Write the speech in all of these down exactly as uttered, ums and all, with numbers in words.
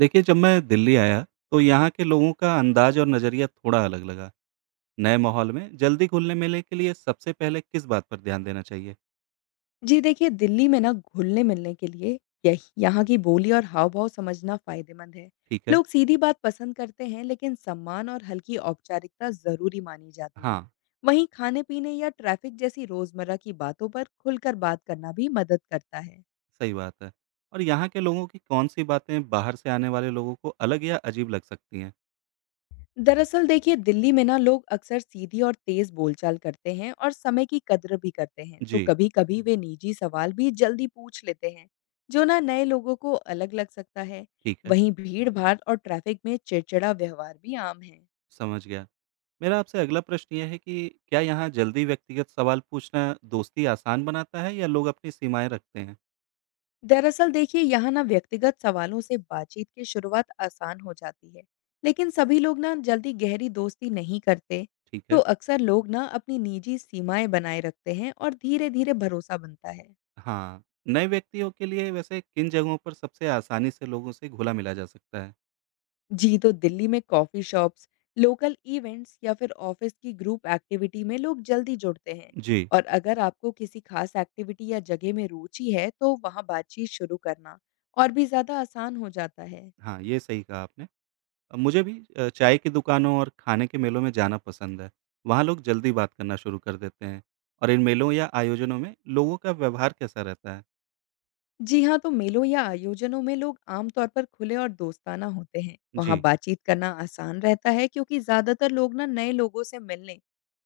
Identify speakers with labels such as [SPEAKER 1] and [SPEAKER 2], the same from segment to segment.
[SPEAKER 1] देखिए, जब मैं दिल्ली आया, तो यहाँ के लोगों का अंदाज़ और नज़रिया थोड़ा अलग लगा। नए माहौल में जल्दी घुलने-मिलने के लिए सबसे पहले किस बात पर ध्यान देना चाहिए?
[SPEAKER 2] जी देखिए, दिल्ली में ना घुलने-मिलने के लिए यह यहाँ की बोली और हाव-भाव समझना फ़ायदेमंद है।
[SPEAKER 1] ठीक है।
[SPEAKER 2] लोग सीधी बात पसंद करते हैं, लेकिन सम्मान और हल्की औपचारिकता ज़रूरी मानी जाती
[SPEAKER 1] हाँ,
[SPEAKER 2] है। वहीं खाने-पीने या ट्रैफ़िक जैसी रोज़मर्रा की बातों पर खुलकर बात करना भी मदद करता है।
[SPEAKER 1] सही बात है। और यहाँ के लोगों की कौन-सी बातें बाहर से आने वाले लोगों को अलग या अजीब लग सकती हैं?
[SPEAKER 2] दरअसल देखिए, दिल्ली में ना लोग अक्सर सीधी और तेज बोलचाल करते हैं और समय की कद्र भी करते हैं, तो
[SPEAKER 1] जी,
[SPEAKER 2] कभी कभी वे निजी सवाल भी जल्दी पूछ लेते हैं, जो ना नए लोगों को अलग लग सकता है।
[SPEAKER 1] ठीक है,
[SPEAKER 2] वहीं भीड़ भाड़ और ट्रैफिक में चिड़चिड़ा व्यवहार भी आम है।
[SPEAKER 1] समझ गया। मेरा आपसे अगला प्रश्न ये है कि क्या यहाँ जल्दी व्यक्तिगत सवाल पूछना दोस्ती आसान बनाता है या लोग अपनी सीमाएँ रखते हैं?
[SPEAKER 2] दरअसल देखिए, यहाँ ना व्यक्तिगत सवालों से बातचीत की शुरुआत आसान हो जाती है, लेकिन सभी लोग ना जल्दी गहरी दोस्ती नहीं करते।
[SPEAKER 1] ठीक
[SPEAKER 2] तो
[SPEAKER 1] है।
[SPEAKER 2] अक्सर लोग ना अपनी निजी सीमाएं बनाए रखते हैं और धीरे धीरे भरोसा बनता है।
[SPEAKER 1] हाँ, नए व्यक्तियों के लिए वैसे किन जगहों पर सबसे आसानी से लोगों से घुला-मिला जा सकता है?
[SPEAKER 2] जी, तो दिल्ली में कॉफी शॉप्स, लोकल इवेंट्स या फिर ऑफिस की ग्रुप एक्टिविटी में लोग जल्दी जुड़ते हैं।
[SPEAKER 1] जी,
[SPEAKER 2] और अगर आपको किसी खास एक्टिविटी या जगह में रुचि है, तो वहाँ बातचीत शुरू करना और भी ज़्यादा आसान हो जाता है।
[SPEAKER 1] हाँ, ये सही कहा आपने। अ, मुझे भी अ, चाय की दुकानों और खाने के मेलों में जाना पसंद है। वहाँ लोग जल्दी बात करना शुरू कर देते हैं और इन मेलों या आयोजनों में लोगों का व्यवहार कैसा रहता है?
[SPEAKER 2] जी हाँ, तो मेलों या आयोजनों में लोग आमतौर पर खुले और दोस्ताना होते हैं। वहाँ
[SPEAKER 1] जी,
[SPEAKER 2] बातचीत करना आसान रहता है, क्योंकि ज़्यादातर लोग ना नए लोगों से मिलने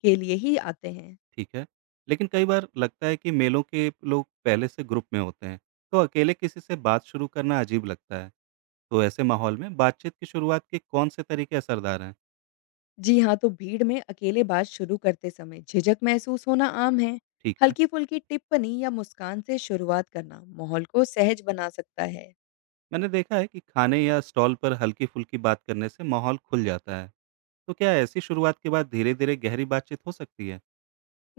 [SPEAKER 2] के लिए ही आते हैं।
[SPEAKER 1] ठीक है। लेकिन कई बार लगता है कि मेलों के लोग पहले से ग्रुप में होते हैं, तो अकेले किसी से बात शुरू करना अजीब लगता है। तो ऐसे माहौल में बातचीत की शुरुआत के कौन से तरीके असरदार हैं?
[SPEAKER 2] जी हाँ, तो भीड़ में अकेले बात शुरू करते समय झिझक महसूस होना आम है।
[SPEAKER 1] ठीक है।
[SPEAKER 2] हल्की-फुल्की टिप्पणी या मुस्कान से शुरुआत करना माहौल को सहज बना सकता है।
[SPEAKER 1] मैंने देखा है कि खाने या स्टॉल पर हल्की फुल्की बात करने से माहौल खुल जाता है। तो क्या ऐसी शुरुआत के बाद धीरे धीरे गहरी बातचीत हो सकती है?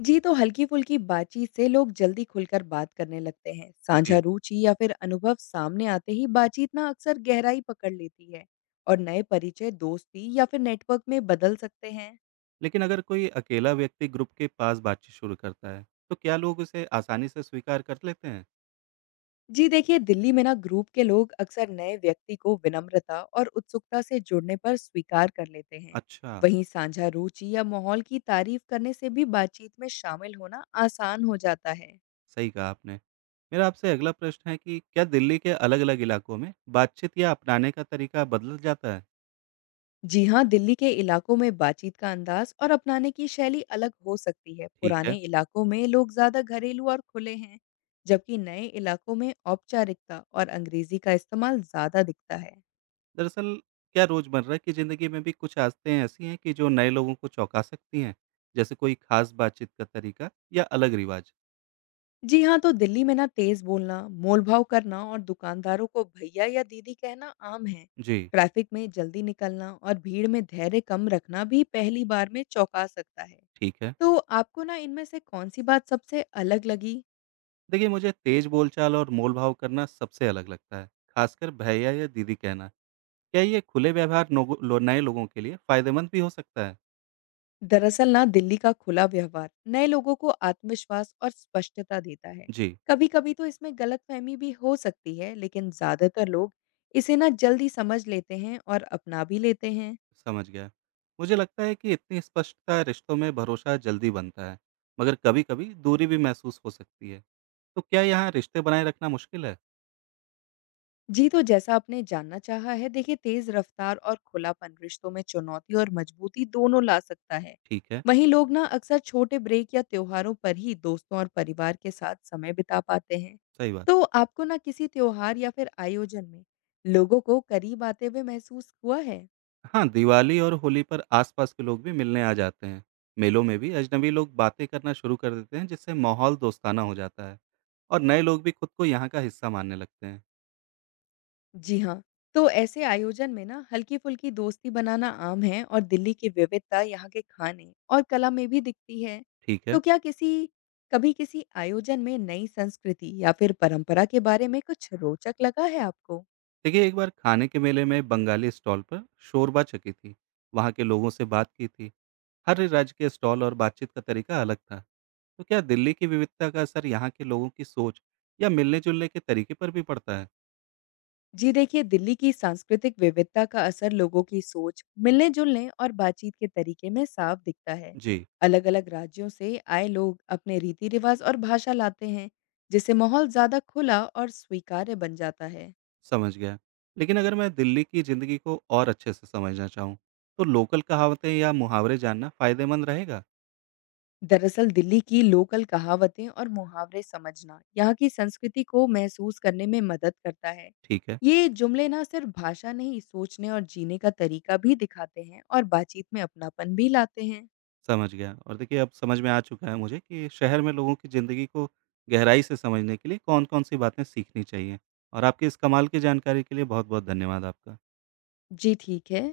[SPEAKER 2] जी, तो हल्की-फुल्की बातचीत से लोग जल्दी खुलकर बात करने लगते हैं। साझा
[SPEAKER 1] जी।
[SPEAKER 2] रुचि या फिर अनुभव सामने आते ही बातचीत ना अक्सर गहराई पकड़ लेती है और नए परिचय दोस्ती या फिर नेटवर्क में बदल सकते हैं।
[SPEAKER 1] लेकिन अगर कोई अकेला व्यक्ति ग्रुप के पास बातचीत शुरू करता है तो क्या लोग उसे आसानी से स्वीकार कर लेते हैं?
[SPEAKER 2] जी देखिए, दिल्ली में ना ग्रुप के लोग अक्सर नए व्यक्ति को विनम्रता और उत्सुकता से जुड़ने पर स्वीकार कर लेते हैं।
[SPEAKER 1] अच्छा।
[SPEAKER 2] वहीं साझा रुचि या माहौल की तारीफ करने से भी बातचीत में शामिल होना आसान हो जाता है।
[SPEAKER 1] सही कहा आपने। मेरा आपसे अगला प्रश्न है कि क्या दिल्ली के अलग अलग इलाकों में बातचीत या अपनाने का तरीका बदल जाता है?
[SPEAKER 2] जी हाँ, दिल्ली के इलाकों में बातचीत का अंदाज और अपनाने की शैली अलग हो सकती है।
[SPEAKER 1] ठीक है।
[SPEAKER 2] पुराने इलाकों में लोग ज्यादा घरेलू और खुले हैं, जबकि नए इलाकों में औपचारिकता और अंग्रेजी का इस्तेमाल ज्यादा दिखता है।
[SPEAKER 1] दरअसल, क्या रोजमर्रा की जिंदगी में भी कुछ आदतें ऐसी हैं कि जो नए लोगों को चौंका सकती हैं? जैसे कोई खास बातचीत का तरीका या अलग रिवाज।
[SPEAKER 2] जी हाँ, तो दिल्ली में ना तेज़ बोलना, मोल-भाव करना और दुकानदारों को भैया या दीदी कहना आम है।
[SPEAKER 1] जी।
[SPEAKER 2] ट्रैफिक में जल्दी निकलना और भीड़ में धैर्य कम रखना भी पहली बार में चौंका सकता है।
[SPEAKER 1] ठीक है।
[SPEAKER 2] तो आपको ना इनमें से कौन-सी बात सबसे अलग लगी?
[SPEAKER 1] देखिए, मुझे तेज बोलचाल और मोलभाव करना सबसे अलग लगता है, खासकर भैया या दीदी कहना। क्या ये खुले व्यवहार नोगो- लो, नए लोगों के लिए फायदेमंद भी हो सकता है?
[SPEAKER 2] दरअसल ना दिल्ली का खुला व्यवहार नए लोगों को आत्मविश्वास और स्पष्टता देता है।
[SPEAKER 1] जी।
[SPEAKER 2] कभी-कभी तो इसमें गलतफहमी भी हो सकती है, लेकिन ज़्यादातर लोग इसे ना जल्दी समझ लेते हैं और अपना भी लेते हैं।
[SPEAKER 1] समझ गया। मुझे लगता है कि इतनी स्पष्टता रिश्तों में भरोसा जल्दी बनता है, मगर कभी कभी दूरी भी महसूस हो सकती है। तो क्या यहाँ रिश्ते बनाए रखना मुश्किल है?
[SPEAKER 2] जी, तो जैसा आपने जानना चाहा है, देखिए तेज़ रफ़्तार और खुलापन रिश्तों में चुनौती और मजबूती दोनों ला सकता है।
[SPEAKER 1] ठीक है।
[SPEAKER 2] वहीं लोग ना अक्सर छोटे ब्रेक या त्योहारों पर ही दोस्तों और परिवार के साथ समय बिता पाते हैं।
[SPEAKER 1] सही बात।
[SPEAKER 2] तो आपको ना किसी त्योहार या फिर आयोजन में लोगों को करीब आते हुए महसूस हुआ है?
[SPEAKER 1] हाँ, दिवाली और होली पर आसपास के लोग भी मिलने आ जाते हैं। मेलों में भी अजनबी लोग बातें करना शुरू कर देते हैं, जिससे माहौल दोस्ताना हो जाता है और नए लोग भी खुद को यहाँ का हिस्सा मानने लगते हैं।
[SPEAKER 2] जी हाँ, तो ऐसे आयोजन में ना हल्की-फुल्की दोस्ती बनाना आम है और दिल्ली की विविधता यहाँ के खाने और कला में भी दिखती है।
[SPEAKER 1] ठीक है।
[SPEAKER 2] तो क्या किसी कभी किसी आयोजन में नई संस्कृति या फिर परंपरा के बारे में कुछ रोचक लगा है आपको?
[SPEAKER 1] देखिए, एक बार खाने के मेले में बंगाली स्टॉल पर शोरबा चखी थी। वहाँ के लोगों से बात की थी। हर राज्य के स्टॉल और बातचीत का तरीका अलग था। तो क्या दिल्ली की विविधता का असर यहाँ के लोगों की सोच या मिलने-जुलने के तरीके पर भी पड़ता है?
[SPEAKER 2] जी देखिए, दिल्ली की सांस्कृतिक विविधता का असर लोगों की सोच, मिलने-जुलने और बातचीत के तरीके में साफ दिखता है।
[SPEAKER 1] जी।
[SPEAKER 2] अलग-अलग राज्यों से आए लोग अपने रीति-रिवाज और भाषा लाते हैं, जिससे माहौल ज़्यादा खुला और स्वीकार्य बन जाता है।
[SPEAKER 1] समझ गया। लेकिन अगर मैं दिल्ली की ज़िंदगी को और अच्छे से समझना चाहूँ, तो लोकल कहावतें या मुहावरे जानना फ़ायदेमंद रहेगा?
[SPEAKER 2] दरअसल दिल्ली की लोकल कहावतें और मुहावरे समझना यहाँ की संस्कृति को महसूस करने में मदद करता है।
[SPEAKER 1] ठीक है,
[SPEAKER 2] ये जुमले ना सिर्फ भाषा नहीं, सोचने और जीने का तरीका भी दिखाते हैं और बातचीत में अपनापन भी लाते हैं।
[SPEAKER 1] समझ गया। और देखिए, अब समझ में आ चुका है मुझे कि शहर में लोगों की ज़िंदगी को गहराई से समझने के लिए कौन-कौन सी बातें सीखनी चाहिए। और आपकी इस कमाल की जानकारी के लिए बहुत-बहुत धन्यवाद आपका।
[SPEAKER 2] जी ठीक है।